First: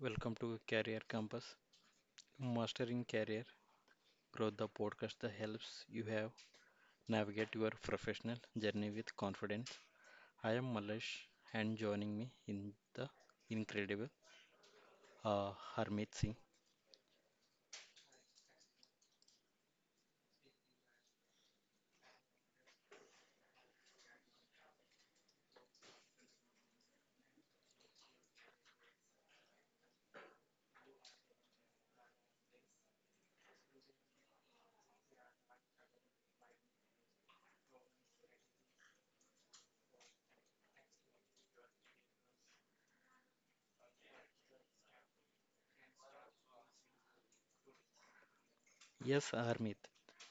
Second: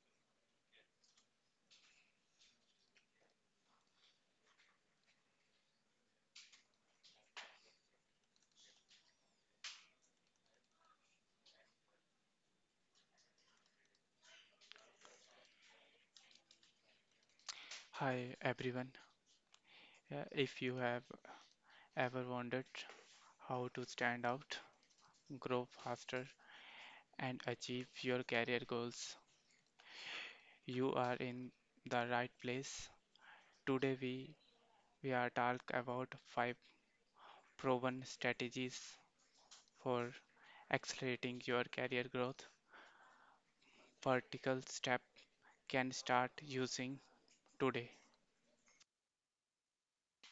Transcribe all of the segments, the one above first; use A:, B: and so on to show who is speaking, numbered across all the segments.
A: Welcome to Career Compass, Mastering Career Growth, the podcast that helps you have navigate your professional journey with confidence. I am Malesh, and joining me in the incredible Harmeet Singh.
B: Hi everyone. If you have ever wondered how to stand out, grow faster, and achieve your career goals, you are in the right place. Today we are talk about five proven strategies for accelerating your career growth. Vertical step can start using today.
A: Yes, Harmeet.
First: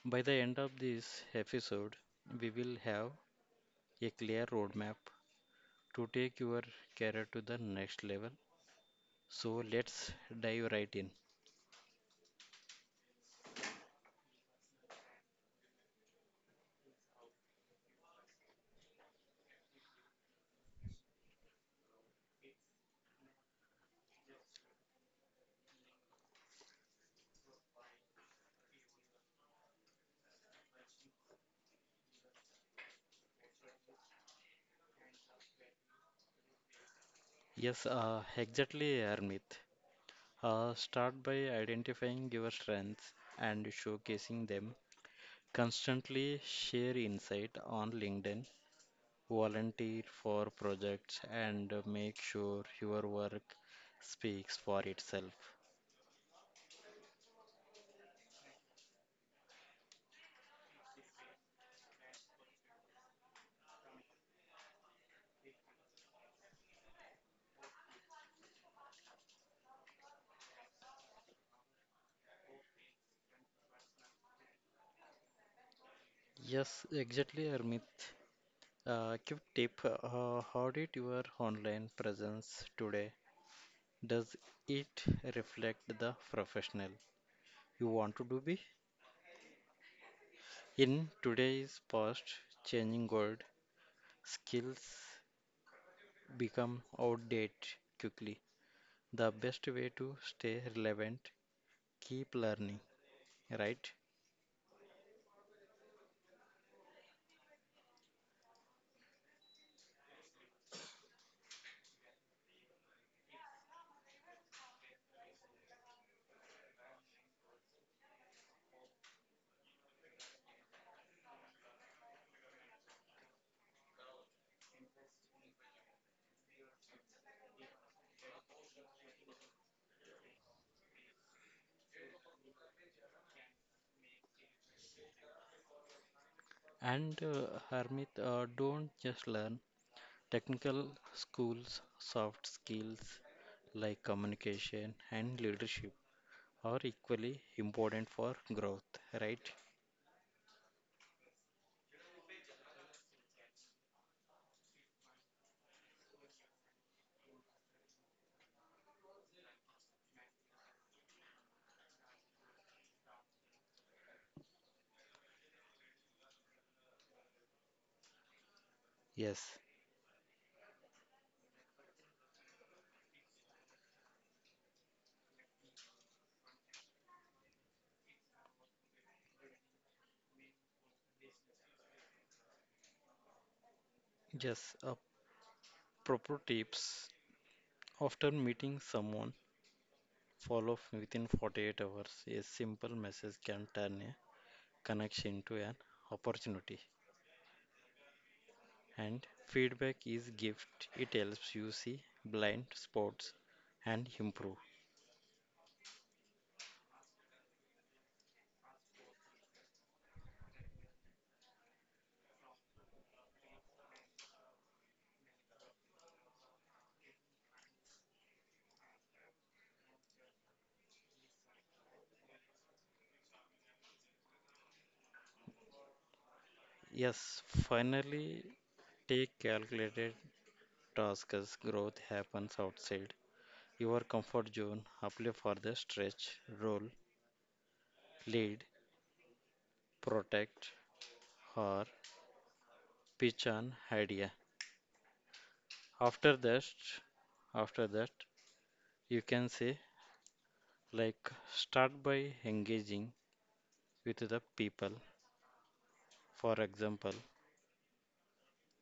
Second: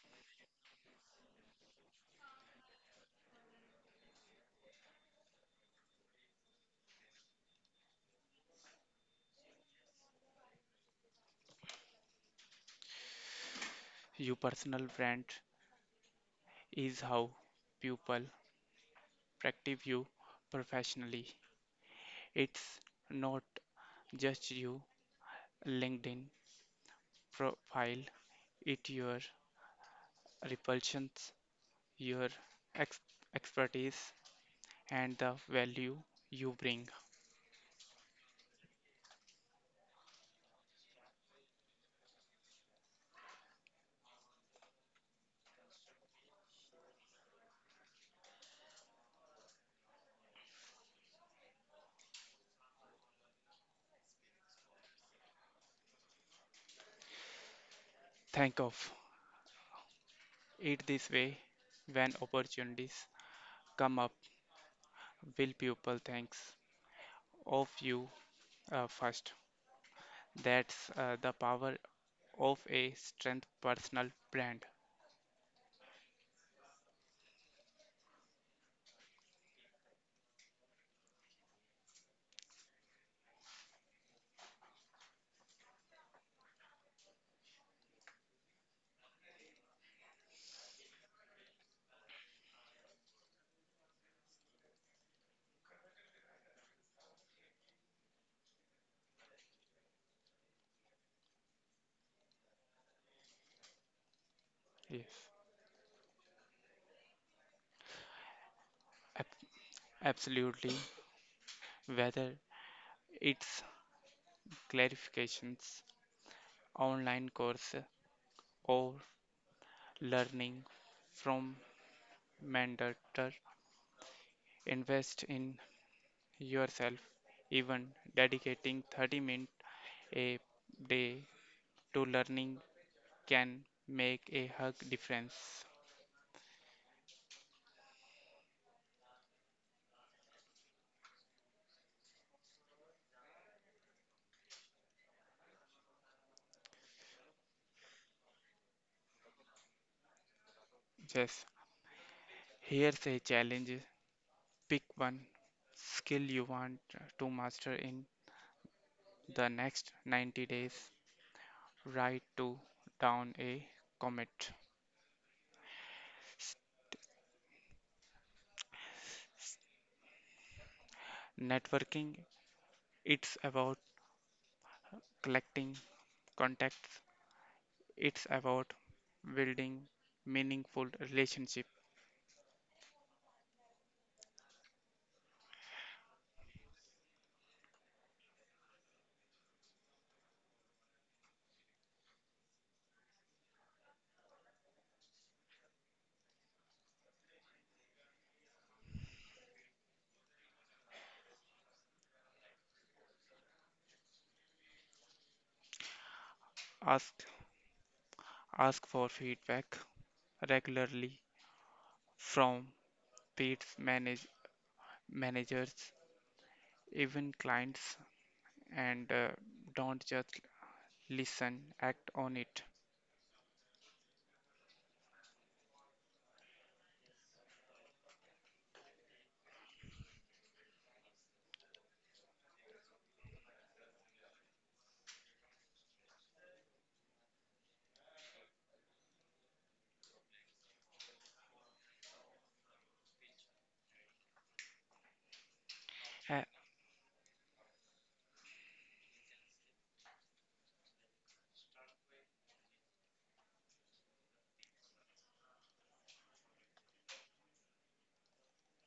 A: By the end of this episode, we will have a clear roadmap to take your career to the next level. So let's dive right in.
B: Your personal brand is how people perceive you professionally. It's not just your LinkedIn profile, it's your repulsions, your ex- expertise, and the value you bring.
A: Yes, exactly, Harmeet. Start by identifying your strengths and showcasing them. Constantly share insight on LinkedIn, volunteer for projects, and make sure your work speaks for itself.
B: Think of it this way when opportunities come up, will people think of you first? That's the power of a strength personal brand.
A: Yes, exactly, Armit. Quick tip how did your online presence today? Does it reflect the professional you want to do be? In today's past changing world, skills become outdated quickly. The best way to stay relevant, keep learning, right?
B: Yes, Ab- absolutely. Whether it's clarifications online course or learning from mentor invest in yourself even dedicating 30 minutes a day to learning can make a huge difference.
A: And Harmit, don't just learn technical schools, soft skills like communication and leadership are equally important for growth, right?
B: Yes, here's a challenge, pick one skill you want to master in the next 90 days, write to down a commit.
A: Yes,
B: Networking, it's about collecting contacts. It's about building meaningful relationship.
A: just a proper tips. After meeting someone, follow up within 48 hours. A simple message can turn connects into an opportunity, and feedback is gift, it helps you see blind spots and improve.
B: Ask ask for feedback regularly from peers, managers, even clients, and don't just listen. Act on it.
A: Yes, finally, take calculated tasks, growth happens outside your comfort zone. Apply for the stretch role, lead protect or pitch an idea after
B: E-
A: that. After that, you can say like, start by engaging with the people. For example,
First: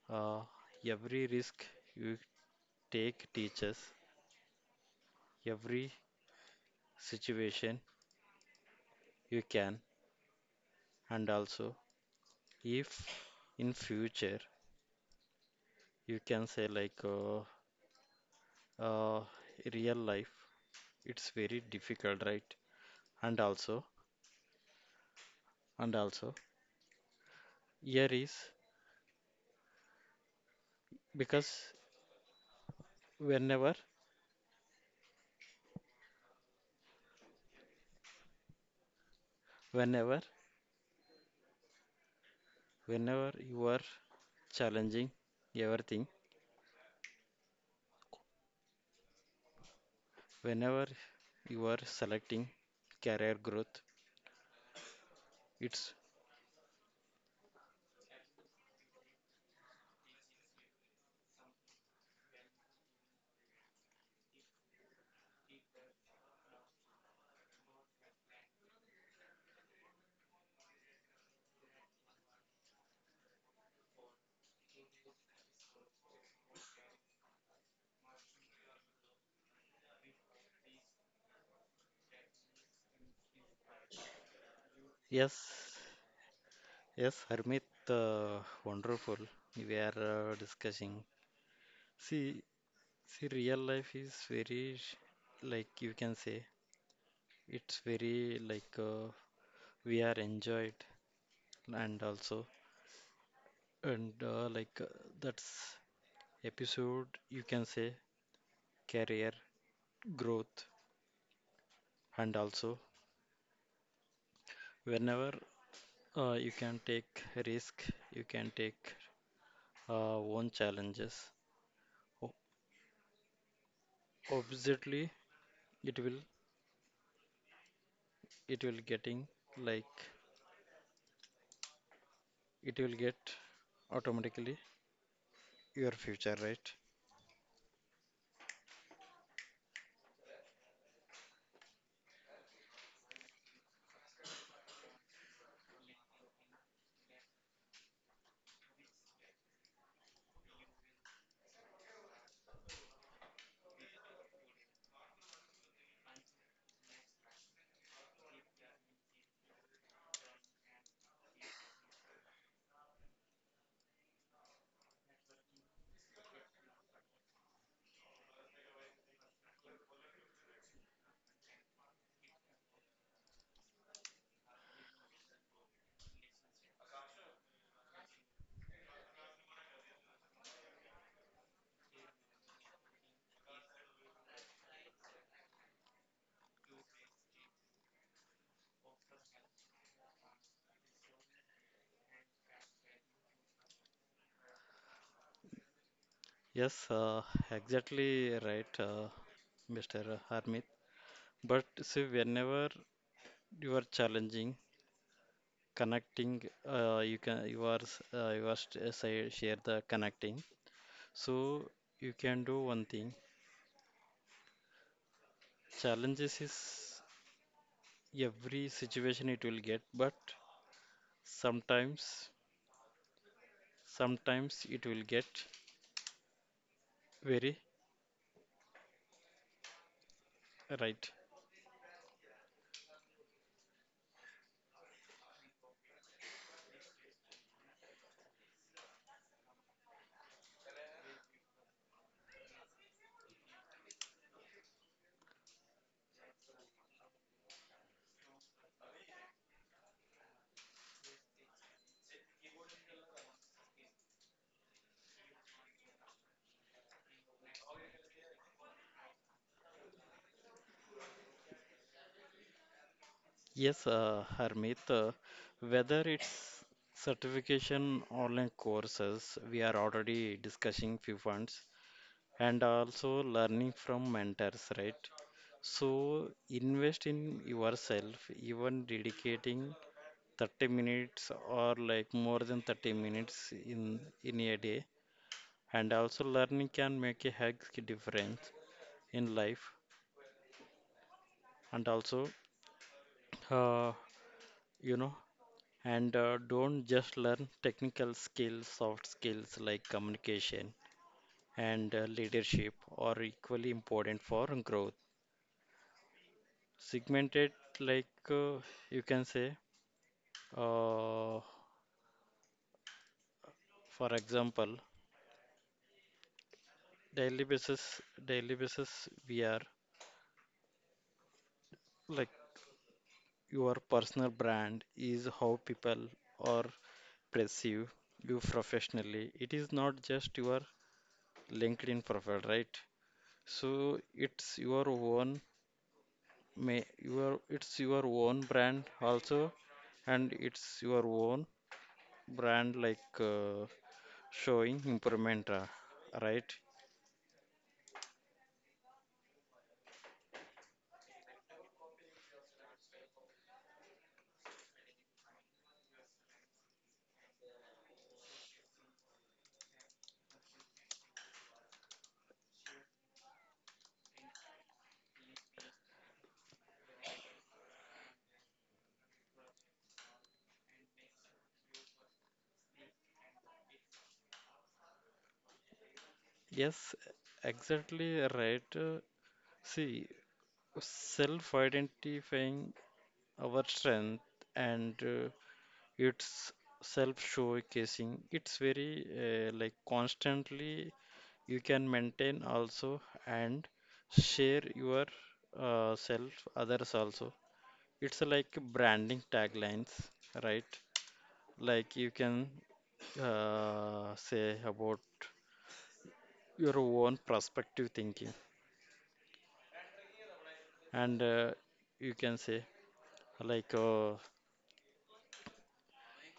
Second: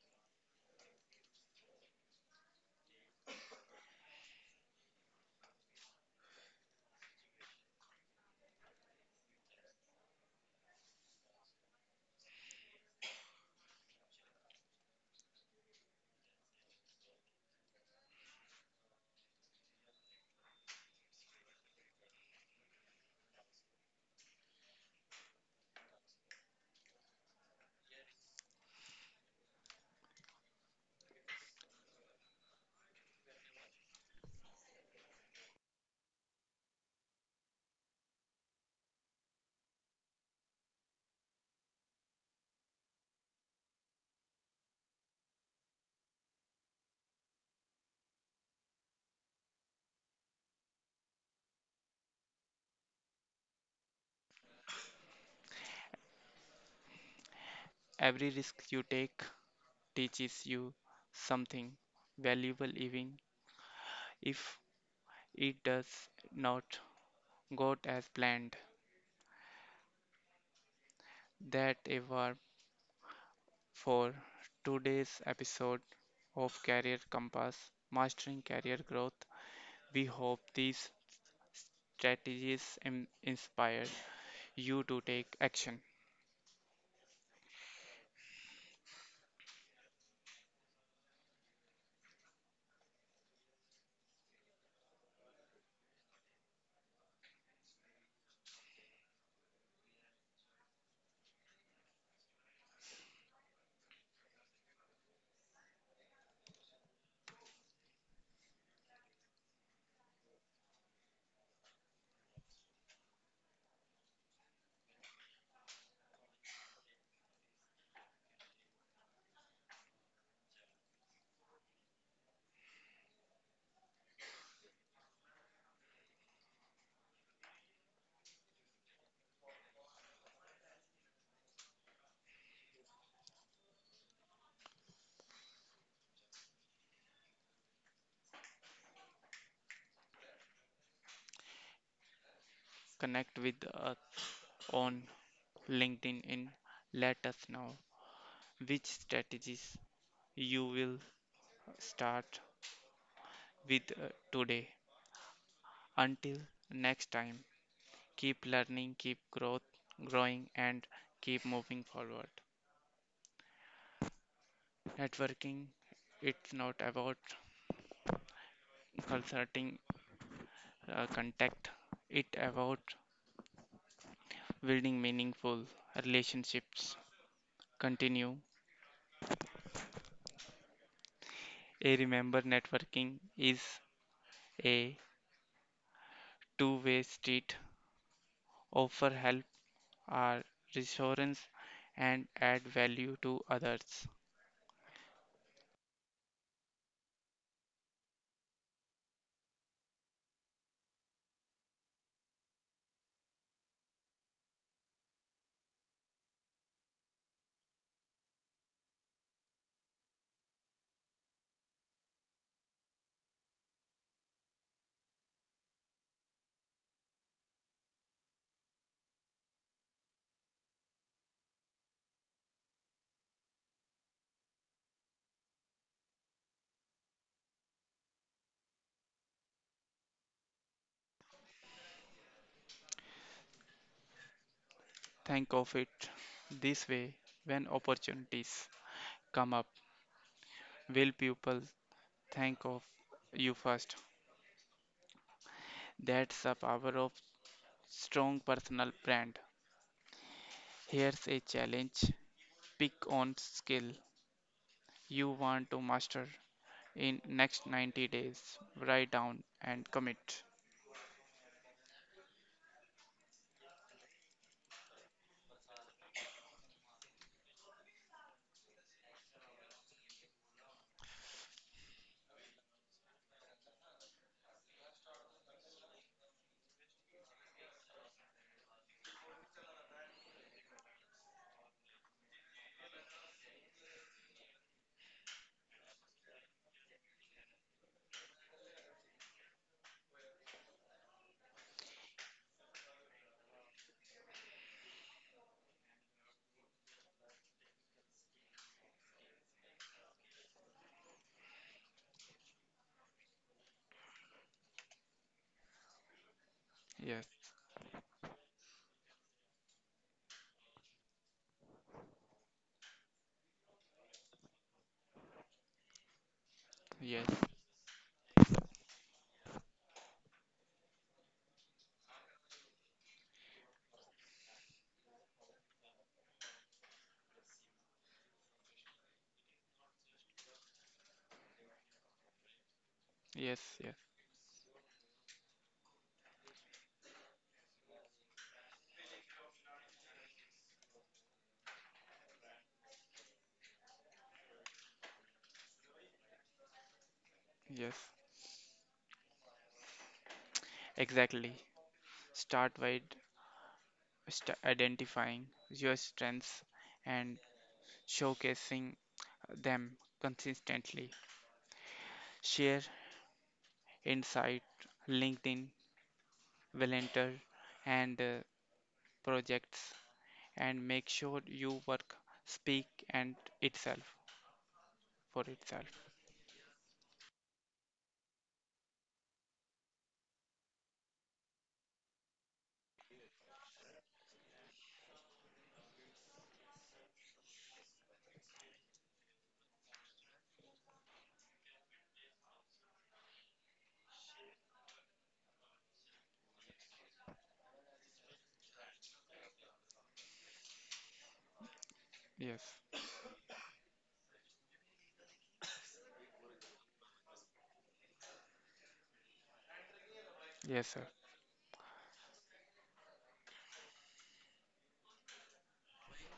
A: Uh, every risk you take teaches, every situation you can, and also if in future you can say like uh, real life, it's very difficult, right? And also, and also, here is because whenever, whenever, whenever you are challenging everything, whenever you are selecting career growth, it's
B: Every risk you take teaches you something valuable, even if it does not go as planned. That ever for today's episode of Career Compass Mastering Career Growth. We hope these strategies inspire you to take
A: yes.
B: action.
A: Yes, Harmit, wonderful. We are discussing. See, see, real life is very, like you can say, it's very like we are enjoyed, and also, and like that's episode you can say career growth, and also whenever you can take risk, you can take own challenges. O- Obviously, it will it will getting like it will get automatically your future, right?
B: Connect with us on LinkedIn and let us know which strategies you will start with today. Until next time, keep learning, keep growth, growing, and keep moving forward. Networking, it's not about consulting contact it about building meaningful relationships continue a remember networking is a two-way street, offer help or reassurance and add value to others.
A: Yes, exactly right, Mr. Harmit. But see, whenever you are challenging, connecting, you can you are say, share the connecting. So you can do one thing. Challenges is every situation it will get, but sometimes sometimes it will get very right.
B: Think of it this way when opportunities come up, will people think of you first? That's the power of strong personal brand. Here's a challenge, pick on skill you want to master in next 90 days, write down and commit.
A: Yes, Harmeet, whether it's certification online courses, we are already discussing few funds and also learning from mentors, right? So invest in yourself, even dedicating 30 minutes or like more than 30 minutes in a day. And also learning can make a huge difference in life. And also, uh, you know, and don't just learn technical skills soft skills like communication and leadership are equally important for growth
B: Yes,
A: segmented. Like you can say uh, for example,
B: yes,
A: daily basis daily basis we are like, your personal brand is how people are perceive you professionally, it is not just your LinkedIn profile, right?
B: yes, yes,
A: So it's your own, may your, it's your own brand also, and it's your own brand like showing improvement right.
B: yes, exactly. Start by identifying your strengths and showcasing them consistently, share insight LinkedIn, volunteer and projects, and make sure you work speak and itself for itself.
A: Yes, exactly right. See, self identifying our strength, and it's self showcasing, it's very like constantly you can maintain also, and share your self others also. It's like branding taglines, right? Like you can
B: Yes.
A: say about your own perspective thinking,
B: Yes, sir.
A: and you can say like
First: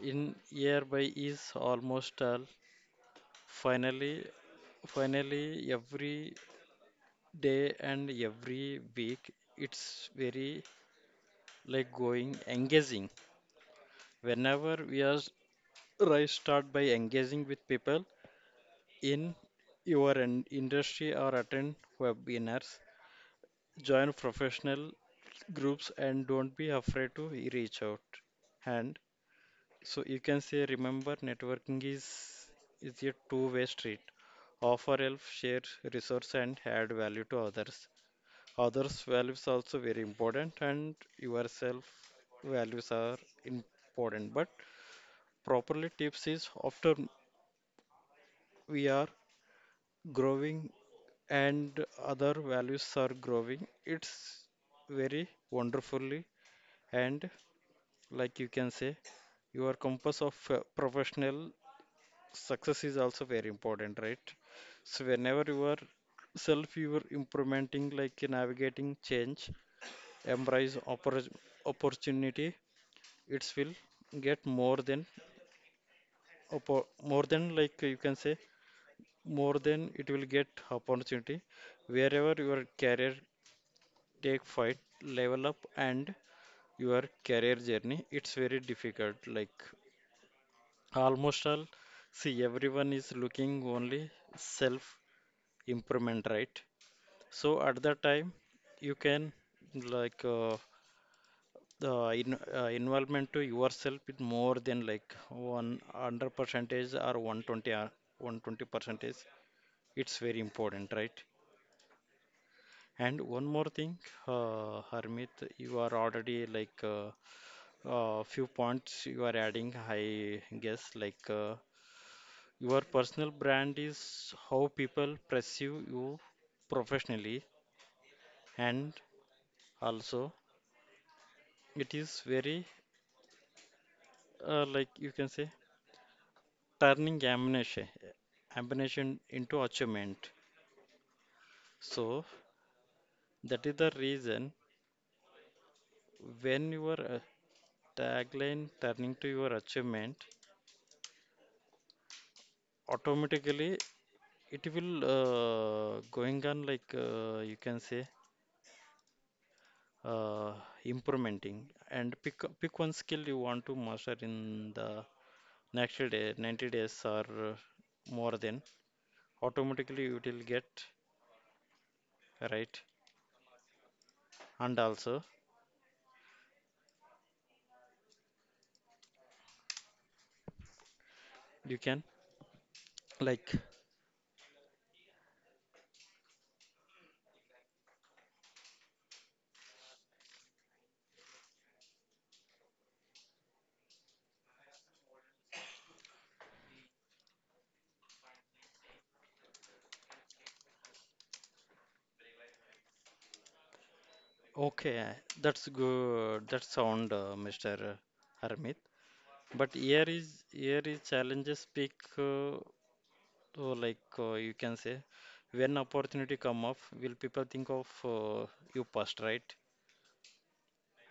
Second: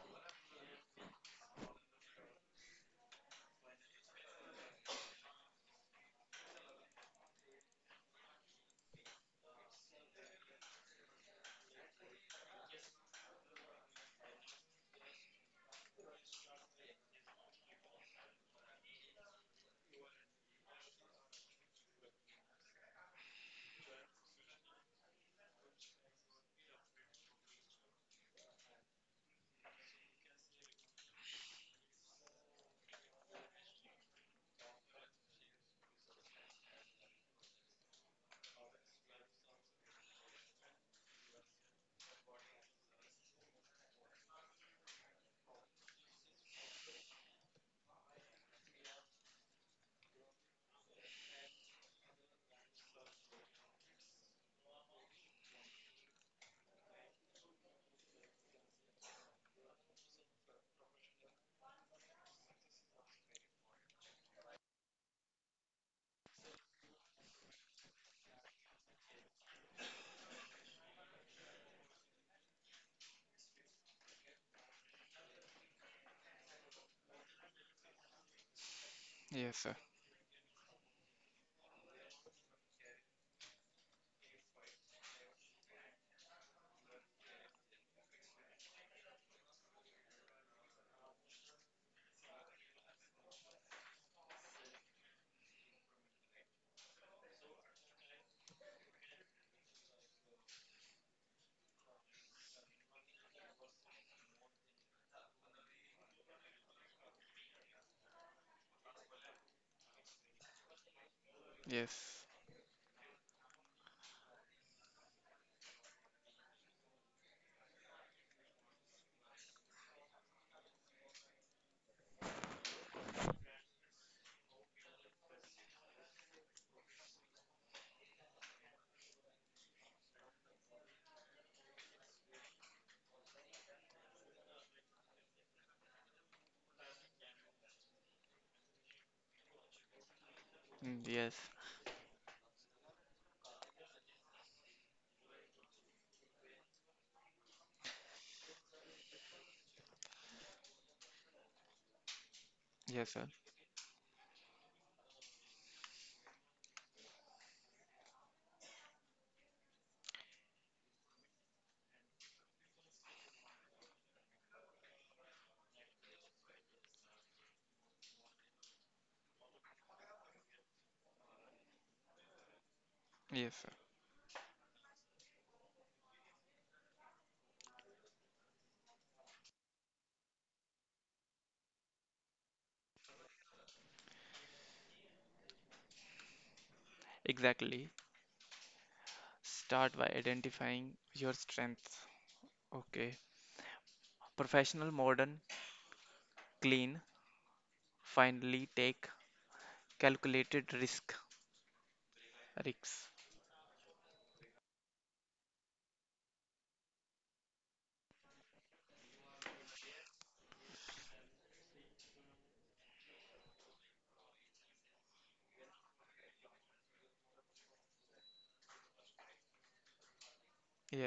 A: in hereby is almost all. Finally, finally, every day and every week, it's very like going engaging. Whenever we are right, start by engaging with people in your industry or attend webinars, join professional groups and don't be afraid to reach out. And so you can say, remember networking is a two-way street. Offer help, share resource and add value to others. Others' values also very important and yourself values are important. But properly tips is after we are growing and other values are growing, it's very wonderfully, and like you can say your compass of professional success is also very important, right? So whenever you are self you are implementing like navigating change, embrace opportunity, it will get more than more than like you can say, more
B: Yes, sir.
A: than, it will get opportunity wherever your career take fight level up, and your career journey it's very difficult, like almost all, see everyone is looking only self improvement, right? So at that time you can, like the in, involvement to yourself is more than like 100 percentage or 120 or 120 percentage. It's very important, right?
B: Yes.
A: And one more thing, Harmit, you are already like few points you are adding, I guess, like your personal brand is how people perceive you professionally, and also it is very like you can say turning ammunition into achievement.
B: Mm, yes.
A: So that is the reason when your tagline turning to your achievement,
B: Yes, sir.
A: automatically it will going on like you can say. uh, Implementing, and pick one skill you want to master in the next day 90 days or uh, more than automatically you will get, right?
B: Yes, sir.
A: And also you can like,
B: Exactly. Start by identifying your strengths. Okay. Professional, modern, clean. Finally, take calculated risk. Risks.
A: okay, that's good, that sound Mr. Armit, but here is challenges speak so like you can say, when opportunity come up will people think of you past, right?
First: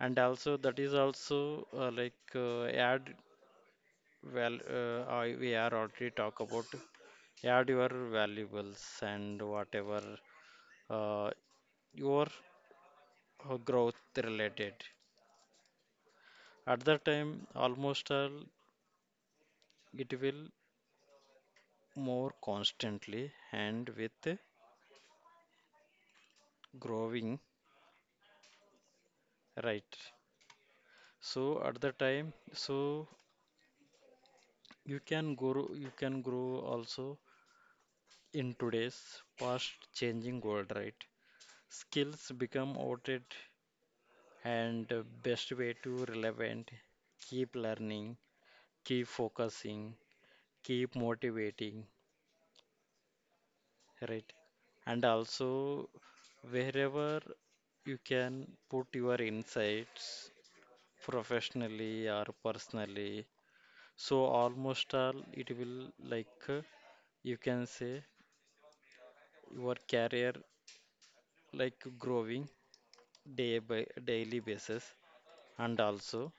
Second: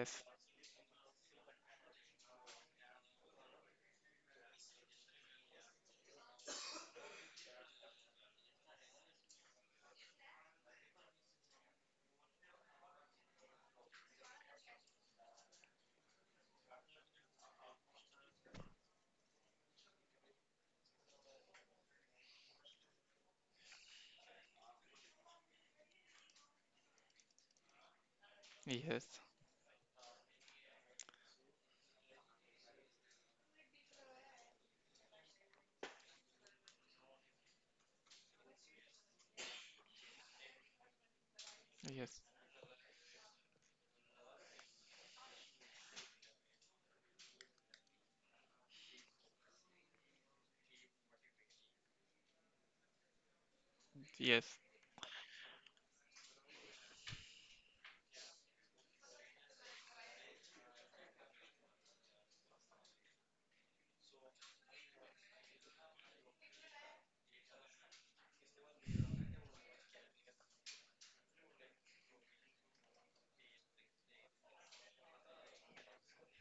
A: And also that is also like add well we are already talk about add your valuables and whatever uh, your growth related, at that time almost all it will more constantly and with growing,
B: Yes.
A: right? So at the time, so you can grow, you can grow also in today's fast changing world, right?
B: Yes.
A: Skills become outdated and the best way to relevant. Keep learning, keep focusing, keep motivating, right?
B: Yes.
A: And also wherever you can put your insights professionally or personally. So almost all it will like you can say your career like growing day by daily basis, and also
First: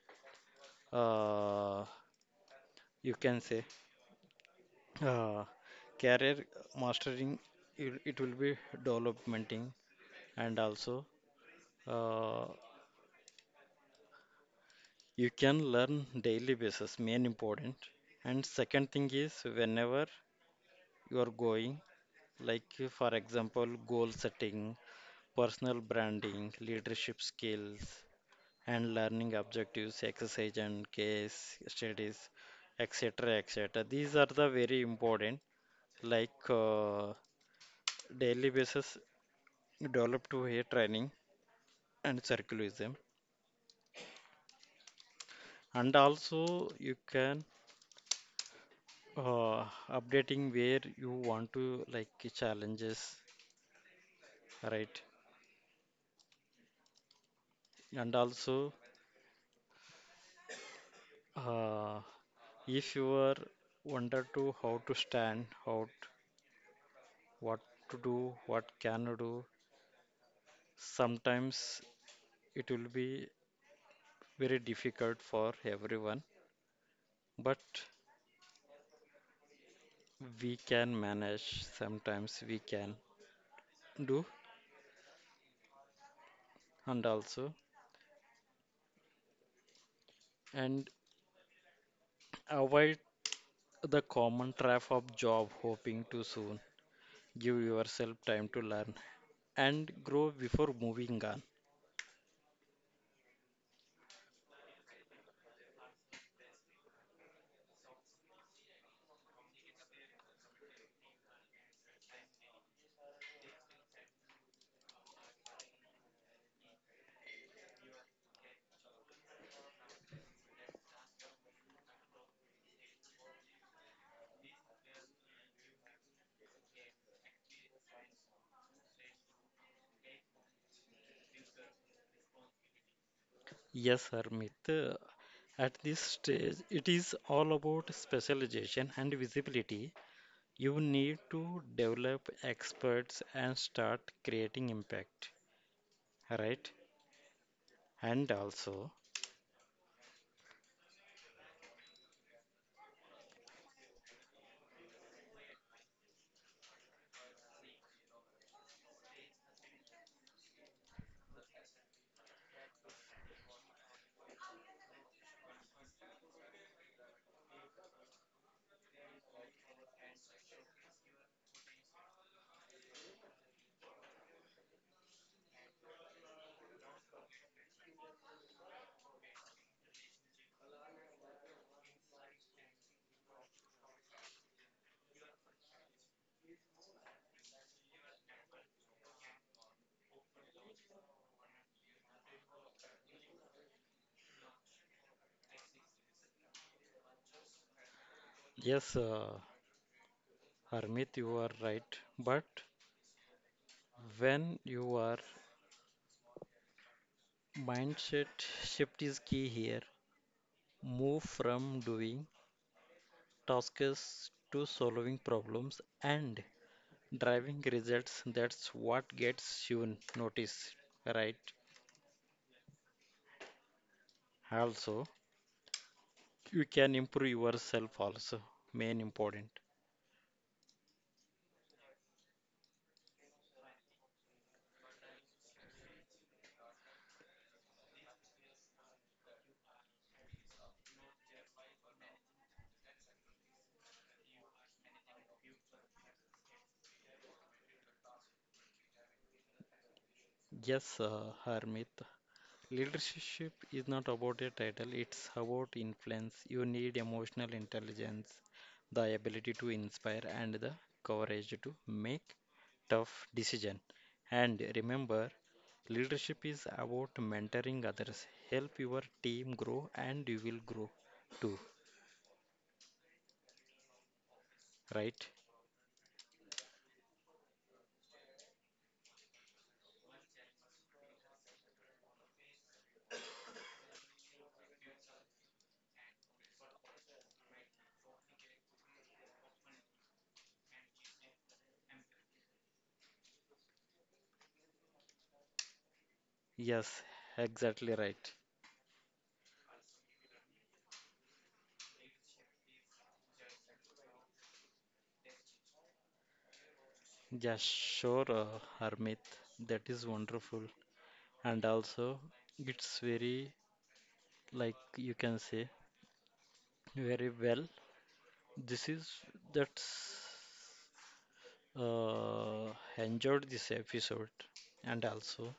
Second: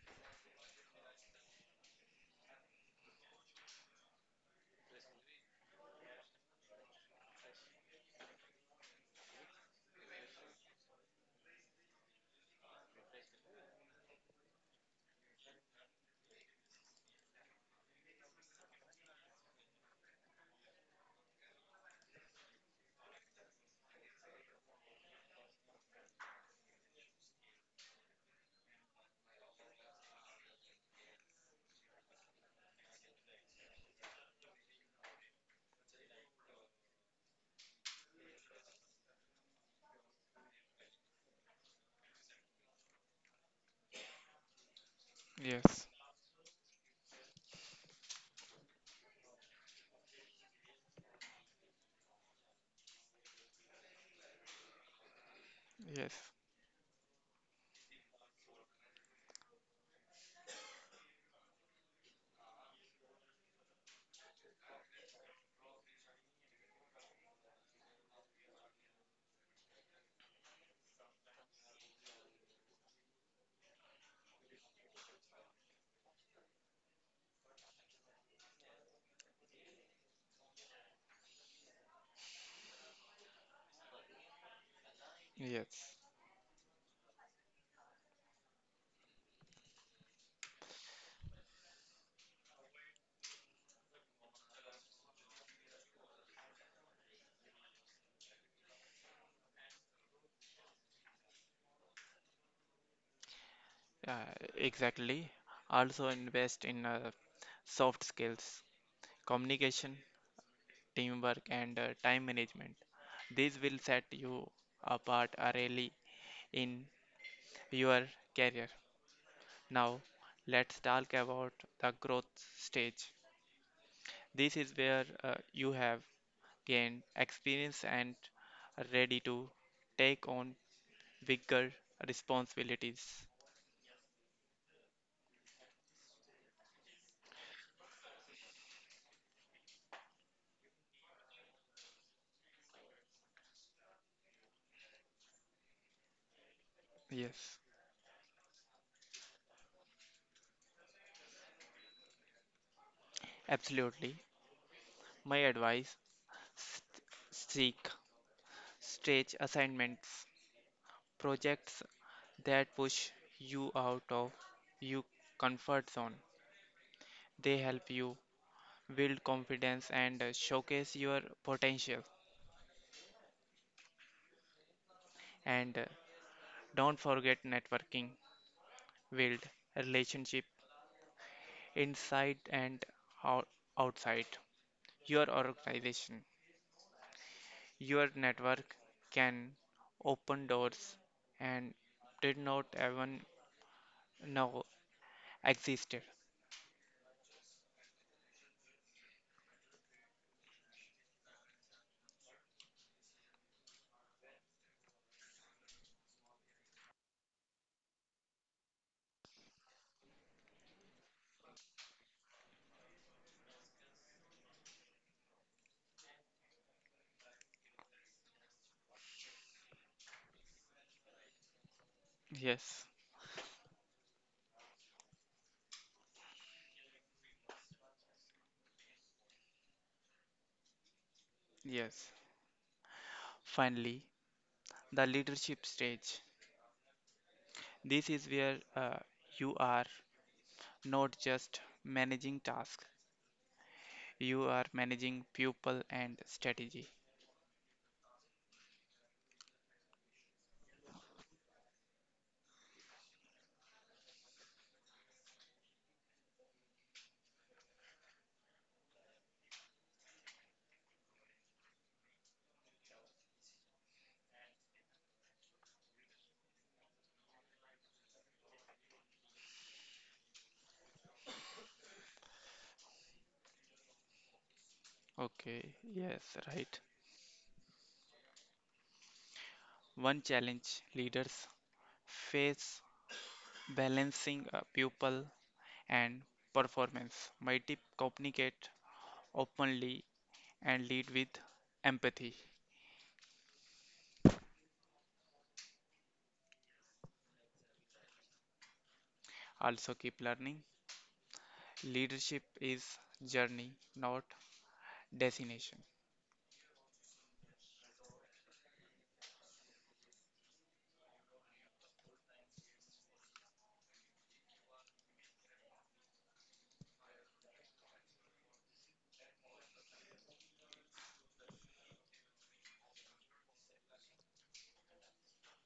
A: uh, you can say uh, career mastering, it will be developmenting, and also uh, you can learn daily basis main important, and second thing is whenever you are going like for example goal setting personal branding leadership skills and learning objectives exercise and case studies etc etc, these are the very important, like daily basis developed to hair training and circularism.
B: Yes.
A: And also you can uh, updating where you want to like challenges, right?
B: Yes.
A: And also uh, if you are wonder to how to stand, how, what to do, what can you do, sometimes it will be very difficult for everyone, but we can manage, sometimes we can do,
B: Yes.
A: and also, and avoid the common trap of job hoping too soon. Give yourself time to learn and grow before moving on.
B: Uh, exactly. Also invest in soft skills, communication, teamwork, and time management. These will set you apart early in your career. Now, let's talk about the growth stage. This is where you have gained experience and are ready to take on bigger responsibilities.
A: Yes, Harmit. At this stage, it is all about specialization and visibility. You need to develop experts and start creating impact, right?
B: Yes,
A: And also,
B: absolutely. My advice, st- seek stage assignments, projects that push you out of your comfort zone. They help you build confidence and showcase your potential. And don't forget networking, build relationship inside and out- outside your organization. Your network can open doors and did not even know existed.
A: yes, Harmit, you are right. But when you are mindset shift is key here. Move from doing task is to solving problems and driving results. That's what gets you noticed, right?
B: Yes,
A: Also, you can improve yourself also. Main important.
B: yes. Finally, the leadership stage. This is where you are not just managing tasks, you are managing people and strategy.
A: Yes, Harmit. Leadership is not about a title, it's about influence. You need emotional intelligence, the ability to inspire, and the courage to make tough decisions. And remember, leadership is about mentoring others. Help your team grow, and you will grow too, right?
B: Okay, yes, right. One challenge leaders face balancing people and performance. My tip, communicate openly and lead with empathy.
A: Yes, exactly right.
B: Also, keep learning. Leadership is journey, not destination.
A: Yeah, sure, Harmit. That is wonderful. And also, it's very, like you can say, very well. This is that's uh, enjoyed this episode, and also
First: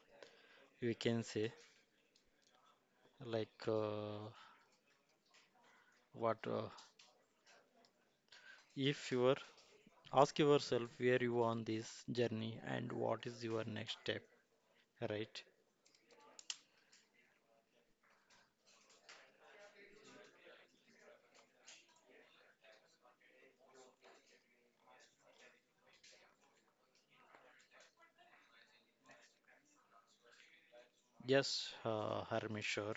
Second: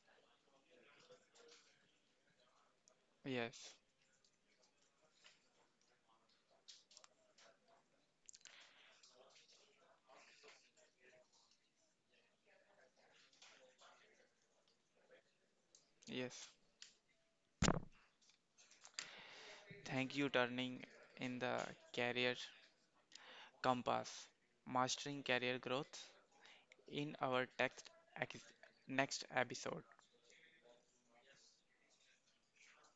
A: we can say like
B: Yes,
A: what if you are ask yourself where you on this journey and what is your next step, right?
B: yes. Thank you turning in the career compass, mastering career growth in our text ex- next episode.
A: Yes, Harmi, sure.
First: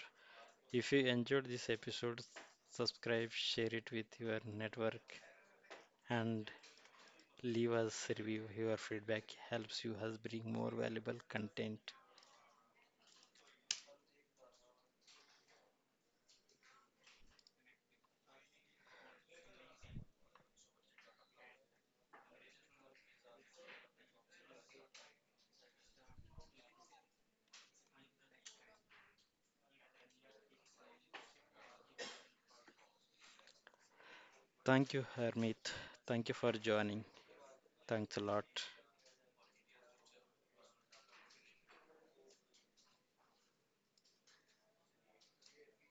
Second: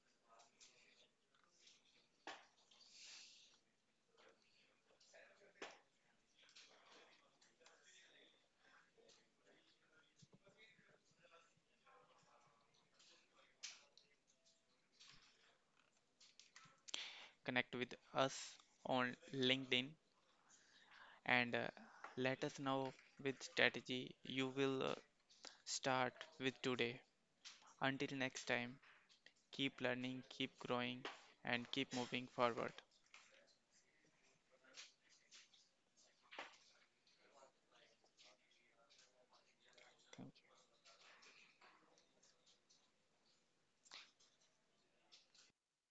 A: If you enjoyed this episode, subscribe, share it with your network, and leave us review. Your feedback helps you us bring more valuable content.
B: Connect with us on LinkedIn and let us know which strategy you will start with today. Until next time, keep learning, keep growing, and keep moving forward.
A: Thank you, Hermit. Thank you for joining. Thanks a lot.
B: Thank